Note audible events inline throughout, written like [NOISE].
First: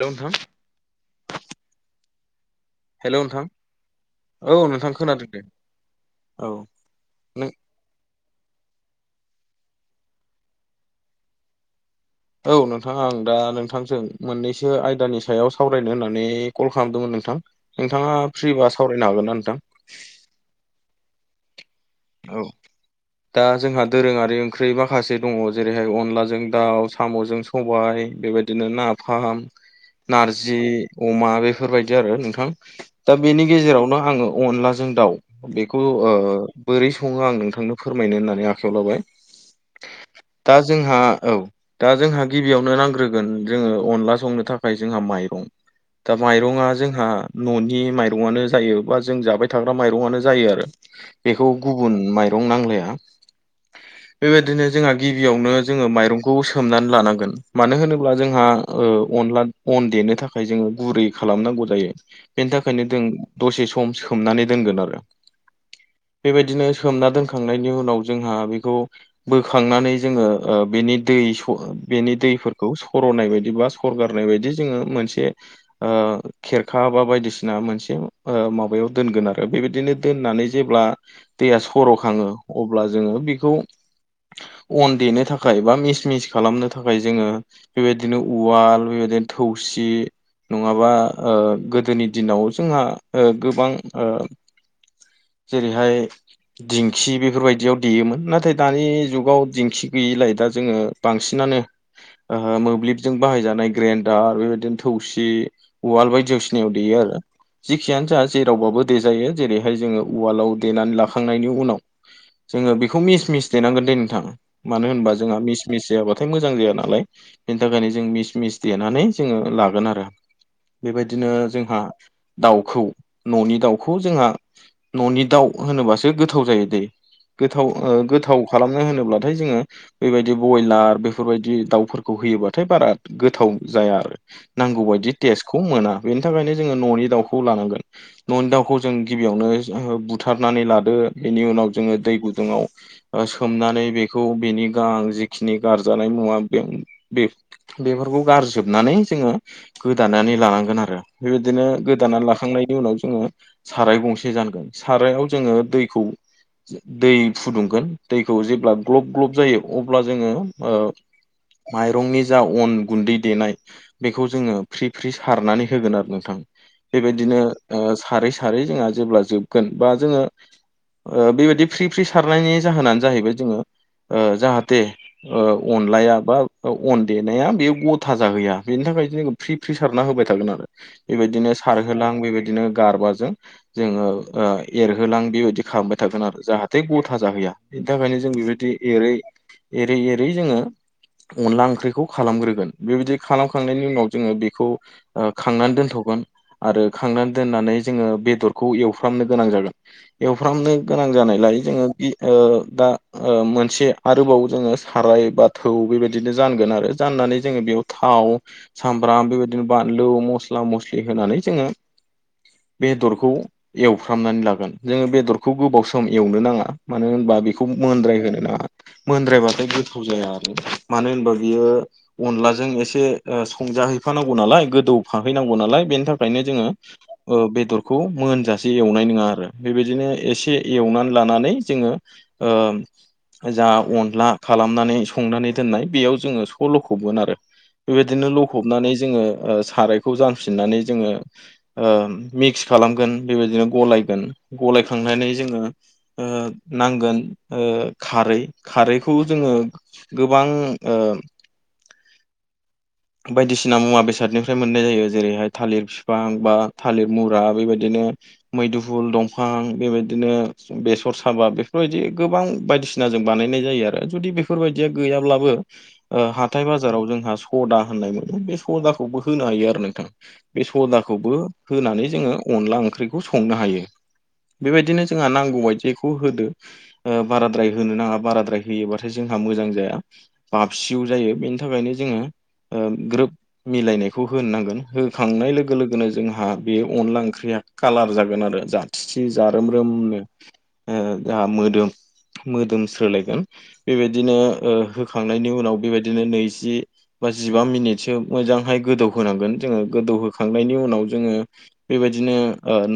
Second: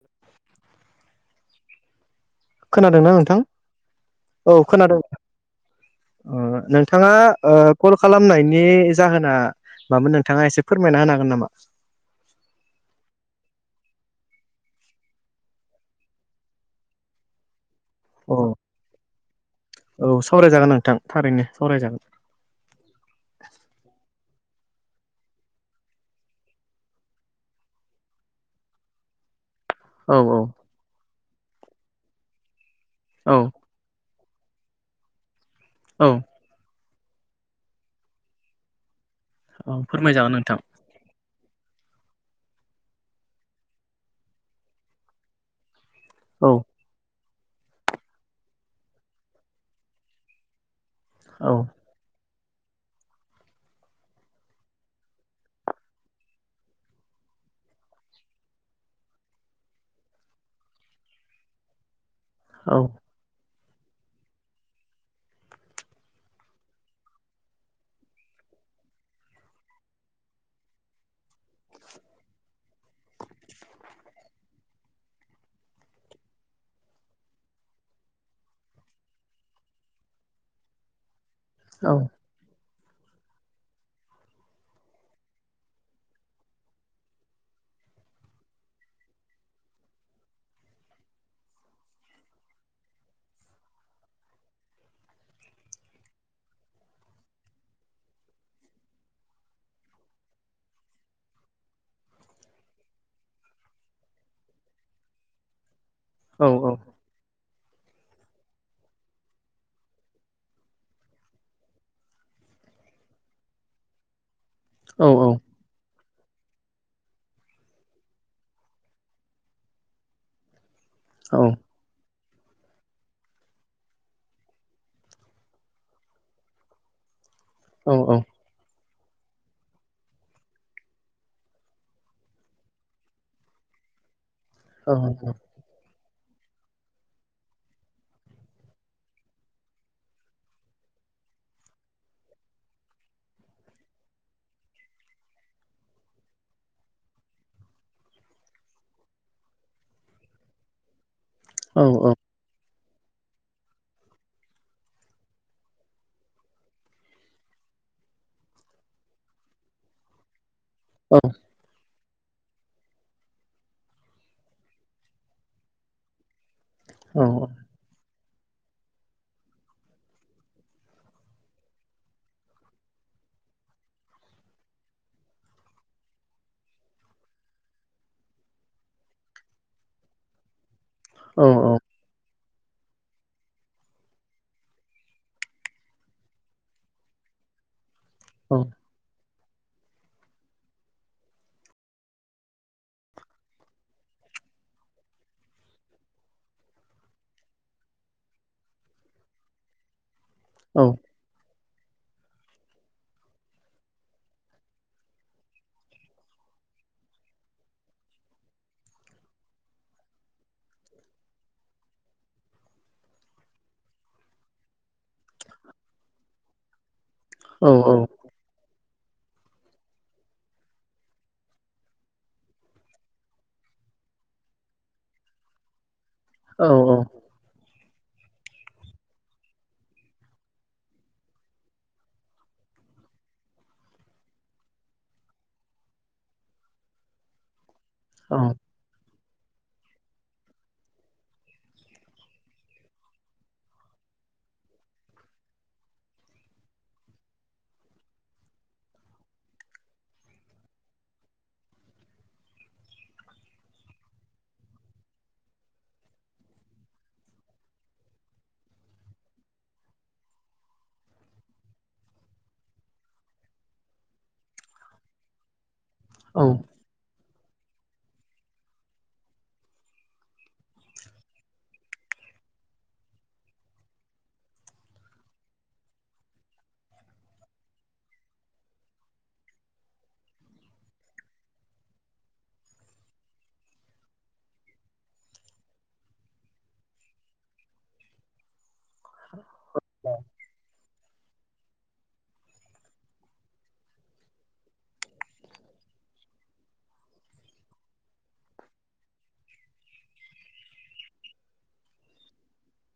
Hello नोंथां खोनादोंना नोंथां औ खोनादों अ औ नों थाङा नों ओ कल खालामनायनि जाहोना मामोन नोंथाङा एसे फोरमायना होनो हागोन नामा औ नोंथां आं दा नोंथांजों मोननैसो आयदानि सायाव सावरायनो होननानै कल खालामदोंमोन नोंथां नोंथाङा औ फ्रिबा सावरायनो हागोन ना नोंथां औ सावरायजागोन नोंथां थारैनो सावरायजागोन औ दा जोंहा दोरोङारि ओंख्रि माखासे दङ जेरैहाय अनलाजों दाउ साम'जों सबाइ बेबायदिनो नाफाम औ औ नारजि अमा बेफोरबायदि आरो नोंथां दा औ बिनि गेजेरावनो आङो अनला जों दाउ बेखौ औ आ बोरै सङो आं नोंथांनो फोरमायनो होननानै आखायाव लाबाय औ फोरमायजागोन नोंथां आ औ दा जोंहा गिबियावनो नांग्रोगोन जोङो अनला संनो थाखाय जोंहा माइरं दा औ माइरंआ जोंहा न'नि माइरंआनो जायो बा जों जाबाय थाग्रा माइरंआनो जायो आरो बेखौ औ गु बुन माइरं नांलाया बेबायदिनो जोंहा गिबियावनो जोङो माइरंखौ सोमनानै लानांगोन मानो होनोब्ला जोंहा ओ अनला अन देनो थाखाय जोङो गुरै खालामनांगौ जायो बेनि औ थाखायनो दों दसे सम सोमनानै दोनगोन आरो बेबायदिनो सोमना दोनखांनायनि उनाव जोंहा बेखौ बोखांनानै जोङो ओ बेनि दै स बेनि दैफोरखौ सर'नाय बायदिबा हरगारनाय बायदि जोङो मोनसे ओ खेरखा बा बायदिसिना मोनसे माबायाव दोनगोन आरो बेबायदिनो दोननानै जेब्ला दैया सर' औ खाङो अब्ला जोङो बिखौ अन देनो थाखाय बा मिस मिस खालामनो थाखाय जोङो बेबायदिनो उवाल बेबायदिनो थौसि नङाबा ओ गोदोनि दिनाव जोंहा ओ गोबां ओ हाय दिंखि बेफोरबायदियाव देयोमोन नाथाय दानि जुगाव दिंखि गैयिलाय दा जोङो बांसिनानो आह मोब्लिबजों बाहायजानाय ग्रेडार बेबायदिनो थौसि उवाल बाय औ जिवसिनाययाव देयो आरो जेखियानो जा जेरावबाबो देजायो जेरैहाय जोङो उवालाव देनानै लाखांनायनि उनाव जोङो बेखौ मिस मिस देनांगोन दे नोंथां मानो औ होनबा जोंहा मिस मिस जायाबाथाय मोजां जाया नालाय बिनि थाखायनो जों मिस मिस देनानै जोङो लागोन आरो बेबायदिनो औ जोंहा दाउखौ न'नि दाउखौ जोंहा न'नि दाउ होनोबासो गोथाव जायो दै गोथाव औ गोथाव खालामनो होनोब्लाथाय जोङो बेबायदि बयलार बेफोरबायदि दाउफोरखौ होयोबाथाय बारा गोथाव जाया आरो। नांगौ औ बायदि टेस्तखौ मोना बेनि थाखायनो जोङो न'नि दाउखौ लानांगोन न'नि दाउखौ जों गिबियावनो बुथारनानै लादो बेनि उनाव जोङो दै गुदुङाव सोमनानै बेखौ बेनि गाहां जिखिनि गारजानाय मुवा बे बे बेफोरखौ गारजोबनानै जोङो गोदानानै लानांगोन आरो। बेबायदिनो गोदाना लाखांनायनि उनाव जोङो साराय गंसे जानगोन। सारायाव जोङो दैखौ दै फुदुंगोन दैखौ जेब्ला ग्लब ग्लब जायो अब्ला जोङो ओ औ माइरंनि जा अन गुन्दै देनाय बेखौ जोङो फ्रि फ्रि सारनानै होगोन आरो नोंथां औ बेबायदिनो ओ सारै सारै जोंहा जेब्ला जोबगोन बा जोङो ओ बेबायदि फ्रि फ्रि सारनायनि जाहोनानो जाहैबाय जोङो जाहाथे ओ अनलाया बा अन देनाया बेयो गथा जाहैया बिनि थाखाय जोङो फ्रि फ्रि सारना होबाय थागोन आरो बेबायदिनो सारहोलां बेबायदिनो गारबाजों जोङो ओ एरहोलां बिबायदि खालामबाय थागोन आरो जाहाथे गथा जाहैया बिनि थाखायनो जों बेबायदि एरै एरै एरै जोङो अनला ओंख्रिखौ खालामग्रोगोन बेबायदि खालामखांनायनि उनाव जोङो बेखौ खांनानै दोनथ'गोन आरो खांनानै दोननानै जोङो बेदरखौ एव फ्रामनो गोनां जागोन। एवफ्रामनो गोनां जानायलाय जोङो ओ दा मोनसे आरोबाव जोङो साराय बा थौ बेबायदिनो जानगोन आरो। जाननानै जोङो बेयाव थाव सामब्राम बेबायदिनो बानलु मस्ला मस्लि होनानै जोङो बेदरखौ एवफ्रामनानै लागोन जोङो बेदरखौ गोबाव सम एवनो नाङा मानो होनबा बे बेखौ मोनद्राय औ होनो नाङा मोनद्रायबाथाय गोथाव जाया आरो मानो होनबा बियो अनलाजों एसे संजाहैफानांगौ नालाय गोदौफाहैनांगौ नालाय बेनि थाखाय नो जों बेखौ मोनजासे एवनाय नङा आरो बेबायदिनो एसे एवनानै लानानै जोङो जा अनला खालामनानै संनानै दोननाय बेयाव जोङो स ल'खबमोन आरो। बेबायदिनो लफबनानै जोङो ओ खारायखौ जानफिननानै जोङो ओ मिक्स खालामगोन। बेबायदिनो गलायगोन गलायखांनानै जोङो नांगोन खारै खारैखौ जोङो गोबां ओ बायदिसिना मुवा बेसादनिफ्राय मोननाय जायो जेरैहाय थालिर बिफां बा थालिर मुरा बेबायदिनो मैदुफुल दंफां बेबायदिनो बेसर साबा बेफोरबायदि गोबां बायदिसिना जों बानायनाय जायो आरो जुदि बेफोरबायदिया गैयाब्लाबो हाथाय बाजाराव जोंहा सदा होननाय मोनो, बे सदाखौबो होनो हायो आरो नोंथां। बे सदाखौबो होनानै जोङो अनला ओंख्रिखौ संनो हायो। बेबायदिनो जोंहा नांगौ बायदिखौ होदो। ओ बाराद्राय होनो नाङा बाराद्राय होयोबाथाय जोंहा मोजां जाया। बाबसिउ जायो, बेनि थाखायनो जोङो ग्रोब मिलायनायखौ होननांगोन होखांनाय लोगो लोगोनो जोंहा बे अनला ओंख्रिया कालार जागोन आरो जाथिथि जारोम रोमनो जाहा मोदोम मोदोम स्रोलायगोन बेबायदिनो होखांनायनि उनाव बेबायदिनो नैजि बा जिबा मिनिटसो मोजांहाय गोदौहांगोन जोङो। गोदौहोखांनायनि उनाव जोङो बेबायदिनो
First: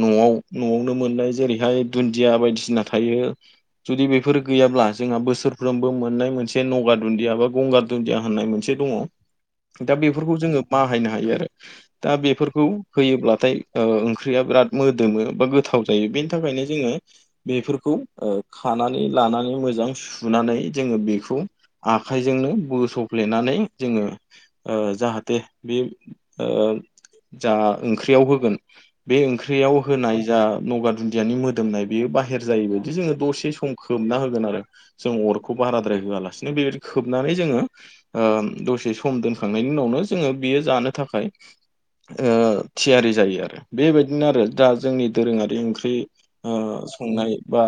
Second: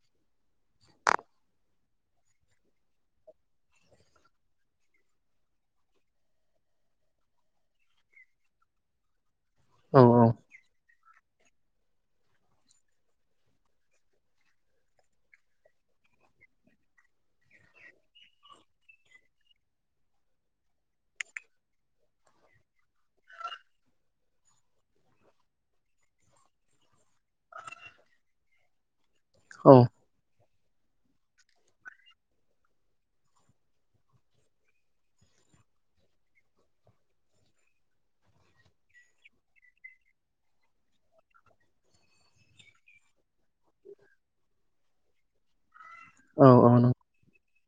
न'आव न'आवनो मोननाय जेरैहाय दुन्दिया बायदिसिना थायो जुदि बेफोर गैयाब्ला जोंहा बोसोरफ्रोमबो मोननाय मोनसे नगा दुन्दिया एबा गंगार दुन्दिया होननाय मोनसे दङ दा बेफोरखौ जोङो बाहायनो हायो आरो। दा बेफोरखौ होयोब्लाथाय ओ ओंख्रिया बिराद मोदोमो बा गोथाव जायो बेनि थाखायनो जोङो बेफोरखौ ओ खानानै लानानै मोजां सुनानै जोङो बेखौ आखाइजोंनो बोसफ्लेनानै जोङो ओ जाहाथे बे ओ जा ओंख्रियाव होगोन बे ओंख्रियाव औ होनाय जा नगा दुन्दियानि मोदोमनाय बेयो बाहेर जायो जोङो दसे सम खोमना होगोन आरो जों अरखौ बाराद्राय होआलासिनो बेबायदि खोबनानै जोङो ओ दसे सम दोनखांनायनि उनावनो जोङो बेयो जानो थाखाय ओ थियारि जायो आरो बेबायदिनो आरो दा जोंनि दोरोङारि ओंख्रि संनाय बा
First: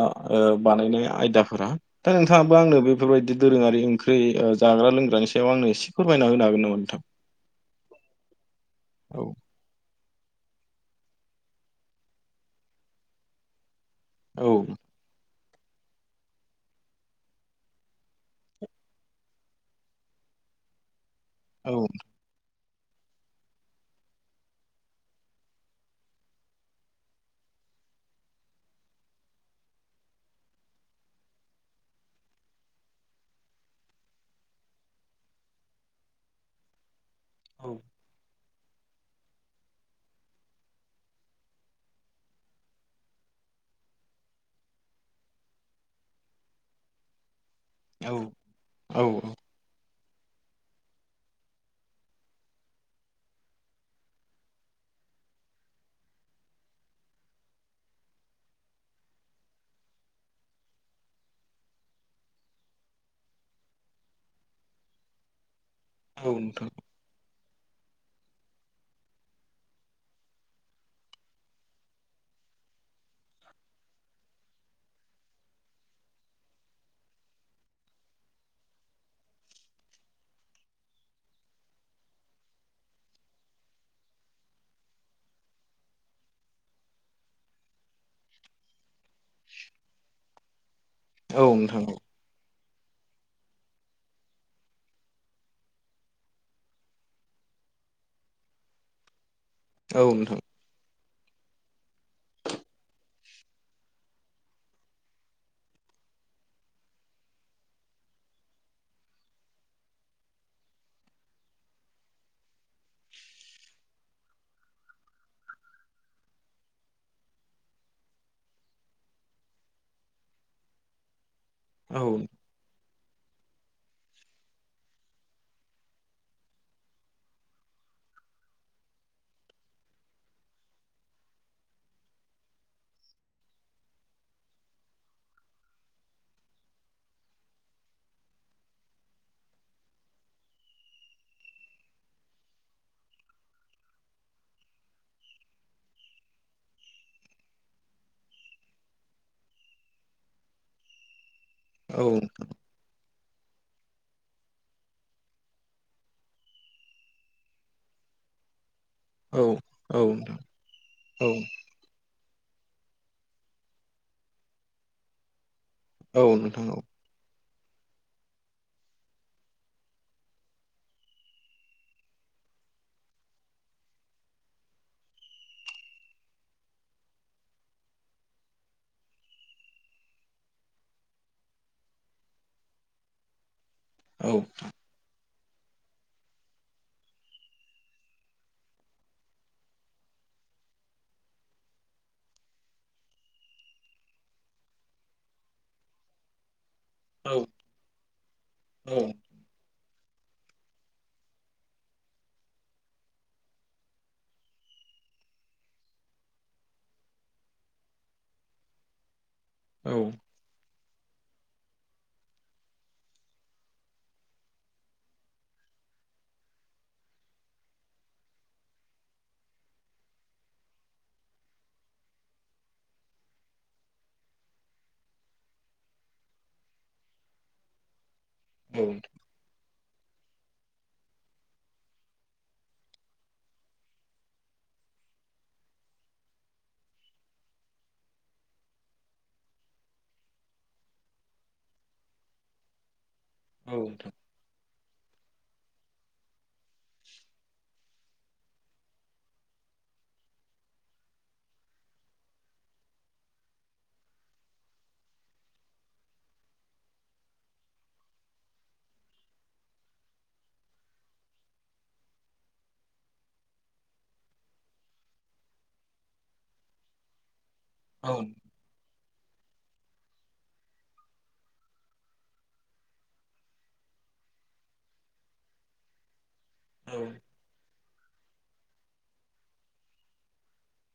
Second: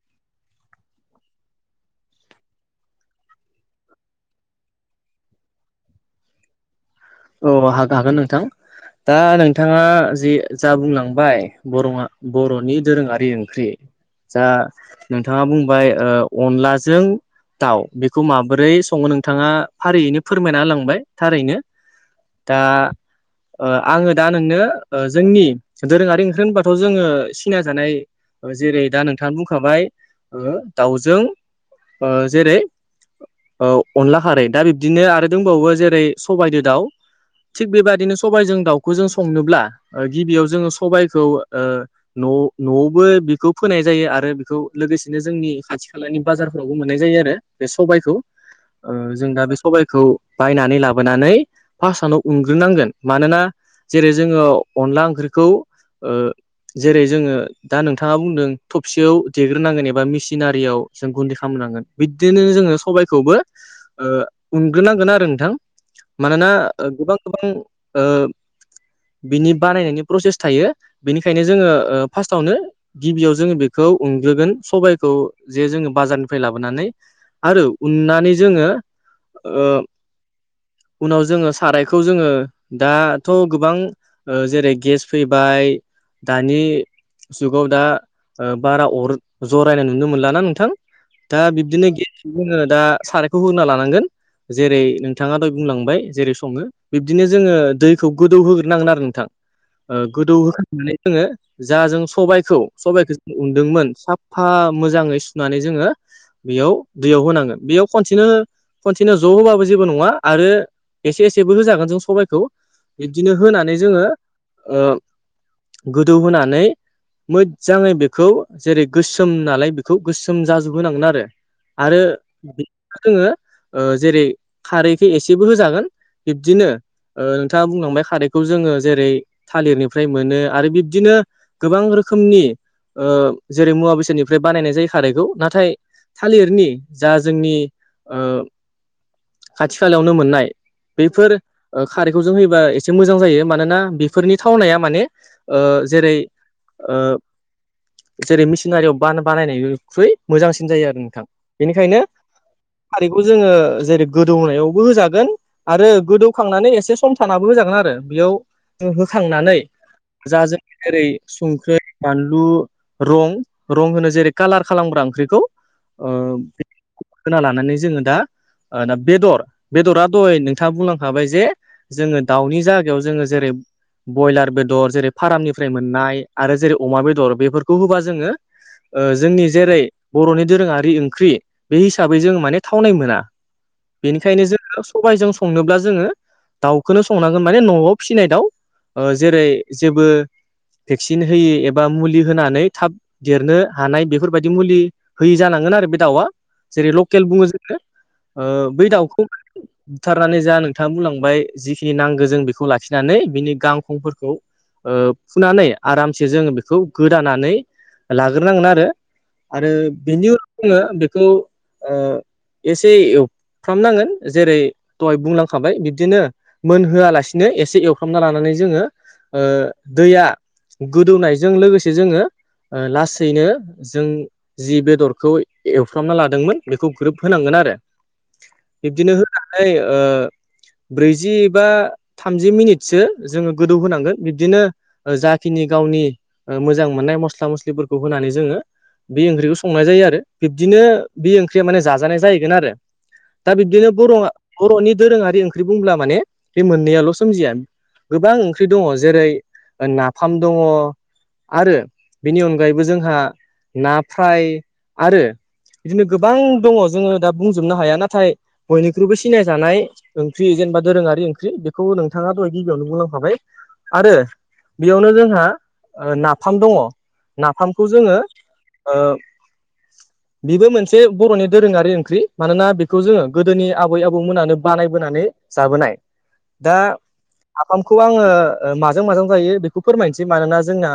बानायनाय आयदाफोरा दा नोंथाङाबो आंनो बेफोरबायाददि दोरोङारि ओंख्रि जाग्रा लोंग्रानि सायाव आंनो एसे फोरमायना होनो हागोन नामा नोंथां? औ हागोन हागोन नोंथां। दा औ नों बिथाङा जे जा बुंलांबाय बर' बर'नि दोरोङारि ओंख्रि जा औ नोंथाङा बुंबाय ओ अनलाजों दाउ, बेखौ माबोरै सङो नोंथाङा फारियैनो फोरमायना होलांबाय थारैनो। औ दा आङो दा नोंनो जोंनि दोरोङारि ओंख्रि होनबाथ' जोङो सिनाय जानाय जेरै दा नोंथाङा बुंखाबाय ओ दाउजों ओ जेरै औ अनला खारै दा बिब्दिनो आरो दंबावो जेरै सबायदो दाउ थिग औ बेबायदिनो सबायजों दाउ खौ जों संनोब्ला गिबियाव जोङो सबायखौ ओ न' न'आवबो बेखौ फोनाय जायो आरो बेखौ लोगोसेनो जोंनि खाथि खालानि बाजारफोरावबो मोननाय जायो आरो बे सबायखौ औ ओ औ जों दा बे सबायखौ बायनानै लाबो लाबोनानै फार्टनो उनग्रोनांगोन मानोना जेरै जोङो अनला ओंख्रिखौ ओ जेरै जोङो दा नोंथाङा बुंदों थबसेयाव देग्रोनांगोन एबा मिसिनारियाव जों गुन्दै खालामनांगोन बिदिनो जोङो सबायाइखौबो ओ उनग्रोनांगोन आरो नोंथां मानोना नोंथां ओ गोबां गोबां ओ बिनि बानायनायनि प्रसेस थायो बेनिखायनो जोङो ओ फार्स्टावनो गिबियाव जोङो बेखौ उनग्रोगोन सबबायखौ जे जोङो बाजारनिफ्राय लाबोनानै आरो उननानै जोङो ओ उनाव जोङो सारायखौ जोङो दाथ' गोबां ओ जेरै गेस फैबाय दानि जुगाव दा ओ बारा अर जरायनाय नुनो मोनलााना नोंथां दा औ नोंथां बिब्दिनो जोङो दा सारायखौ होना लानांगोन जेरै नोंथाङा बुंलांबाय जेरै सङो बिब्दिनो जोङो दैखौ गोदौ होग्रोनांगोन आरो नोंथां औ ओ गोदौ नोंथां होखांनानै जोङो जा जों सबाइखौ सबाइखौ जों उन्दोंमोन साफा मोजाङै सुनानै जोङो बेयाव दैयाव होनांगोन बेयाव खनसेनो खनसेनो ज' होबाबो जेबो नङा आरो एसे एसेबो होजागोन जों सबायखौ बिदिनो होनानै जोङो ओ गोदौ होनानै मोजाङै बेखौ जेरै गोसोम नालाय बेखौ गोसोम जाजोबहोनांगोन आरो आरो जोङो ओ जेरै खारै एसे एसेबो होजागोन बिब्दिनो ओ नोंथाङा बुंलांबाय खारैखौ जोङो जेरै थालिरनिफ्राय मोनो आरो बिब्दिनो गोबां रोखोमनि ओ जेरै मुवा बेसादनिफ्राय बानायनाय जायो खारैखौ नाथाय थालिरनि जा जोंनि ओ खाथि खालायावनो मोननाय बेफोर खारैखौ जों होयोबा एसे मोजां जायो मानोना बेफोरनि थावनाया माने ओ जेरै ओ जेरै मिसिनारियाव बान-बानायनायनिख्रुइ मोजांसिन जायो आरो नोंथां। औ बेनिखायनो खारैखौ जोंङो जेरै गोदौनायावबो होजागोन आरो गोदौखांनानै एसे सम थानाबो होजागोन आरो बेयाव औ होखांनानै जा जों जेरै संख्रै बानलु रं रं होनो जेरै कालार खालामग्रा ओंख्रिखौ ओ औ नोंथां औ होना लानानै जोङो दा ओ ना बेदर बेदरा दह नोंथाङा बुंलांखाबाय जे जोङो दाउनि जागायाव जोङो जेरै ब्रयलार बेदर जेरै फारामनिफ्राय मोननाय आरो जेरै अमा बेदर बेफोरखौ होबा जोङो ओ जोंनि जेरै बर'नि दोरोङारि ओंख्रि बे हिसाबै जों माने थावनाय मोना औ नोंथां औ बेनिखायनो जोङो सबायजों संनोब्ला जोङो दाउखौनो संनांगोन माने न'आव फिसिनाय दाउ जेरै जेबो भेक्सिन होयो एबा मुलि होनानै थाब देरनो हानाय बेफोरबायदि मुलि होयि जानांगोन आरो बे दाउआ जेरै लकेल औ बुङो जोंङो। ओ बै दाउखौ [INAUDIBLE] बुथारनानै जा नोंथाङा बुंलांबाय जिखिनि नांगौ जों बेखौ लाखिनानै बिनि गांखंफोरखौ ओ फुनानै आरामसे जोंङो बेखौ गोदानानै लाग्रोनांगोन आरो आरो औ बेनि उनाव जोंङो बेखौ ओ एसे एव फ्रामनांगोन जेरै दहाय बुंलांखाबाय बिबदिनो मोनहोआलासिनो एसे एवफ्रामना लानानै जोंङो ओ दैया गोदौनायजों लोगोसे जोंङो लासैनो जों जि बेदरखौ एवफ्रामना लादोंमोन बेखौ ग्रोब होनांगोन आरो। बिब्दिनो नोंथां होनानै ओ ब्रैजि बा थामजि मिनिटसो जोंङो गोदौ होनांगोन बिब्दिनो जाखिनि गावनि मोजां मोननाय मस्ला मस्लिफोरखौ होनानै जोंङो बे ओंख्रिखौ संनाय जायो आरो बिब्दिनो बे ओंख्रिया माने जाजानाय जाहैगोन आरो। दा औ बिब्दिनो बर' बर'नि दोरोङारि ओंख्रि बुंब्ला माने बे मोननैयाल' सोमजिया गोबां ओंख्रि दङ जेरै नाफाम दङ आरो बेनि अनगायैबो जोंहा ना फ्राय आरो बिदिनो गोबां दङ जोंङो दा बुंजोबनो हाया नाथाय बयनिख्रुइबो सिनायजानाय ओंख्रि जेनेबा दोरोङारि ओंख्रि बेखौ नोंथाङा दहाय गिबियावनो बुंलांखाबाय। आरो बेयावनो जोंहा नाफाम दङ नाफाम खौ जोंङो ओ बेबो मोनसे बर'नि दोरोङारि ओंख्रि मानोना बेखौ जोंङो गोदोनि आबै आबौमोनानो बानायबोनानै जाबोनाय। दा नाफामखौ आङो माजों माजों जायो बेखौ फोरमायनोसै मानोना जोंना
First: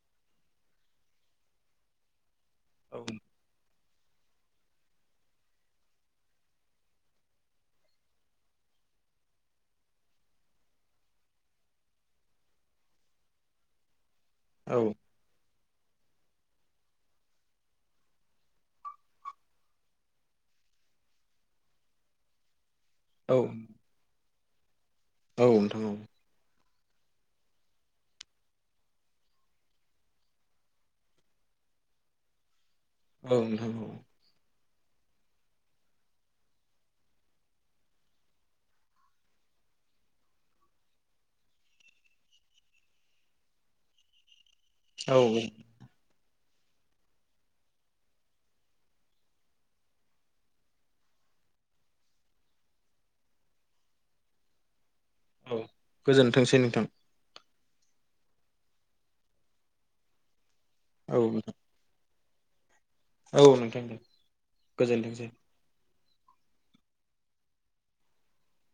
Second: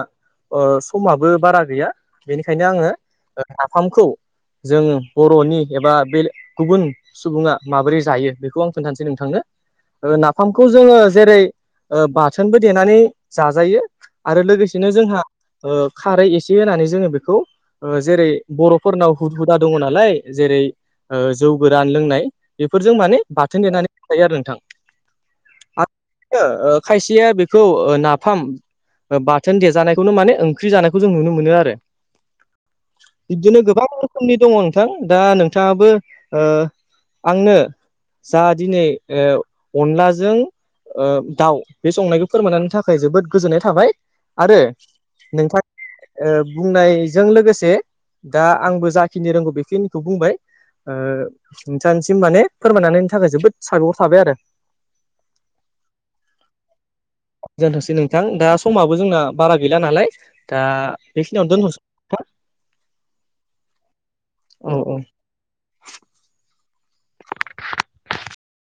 ओ समाबो बारा गैया बेनिखायनो आङो नाफामखौ जों बर'नि एबा बे गुबुन सुबुङा माबोरै जायो बेखौ आं खोन्थानोसै नोंथांनो नाफामखौ जोंङो जेरै बाथोनबो देनानै जाजायो। आरो औ लोगोसेनो जोंहा ओ खारै एसे होनानै जोंङो बेखौ जेरै बर'फोरनाव हुद हुदा दङ नालाय जेरै ओ जौ गोरान लोंनाय बेफोरजों औ माने बाथोन नोंथां देनानै जायो आरो नोंथां औ नोंथां औ ओ खायसेया बेखौ ओ नाफाम बाथोन देजानायखौनो माने ओंख्रि जानायखौ जों नुनो मोनो आरो। औ बिबदिनो गोबां रोखोमनि दङ' नोंथां दा नोंथाङाबो ओ आंनो जा दिनै ओ अनलाजों ओ दाउ बे संनायखौ फोरमायनायनि थाखाय जोबोद गोजोननाय थाबाय आरो नोंथां ओ बुंनायजों लोगोसे दा आंबो जाखिनि रोंगौ बेखिनिखौ बुंबाय ओ नोंथांसिम माने फोरमायनानैनि थाखाय जोबोद साबायखर थाबाय आरो। औ गोजोनथोंसै नोंथां। जोनथोंसै नोंथां दा समाबो जोंना बारा गैला नालाय दा औ नोंथां बेखिनियावनो दोनथ' औ नोंथां दे औ औ गोजोनथोंसै।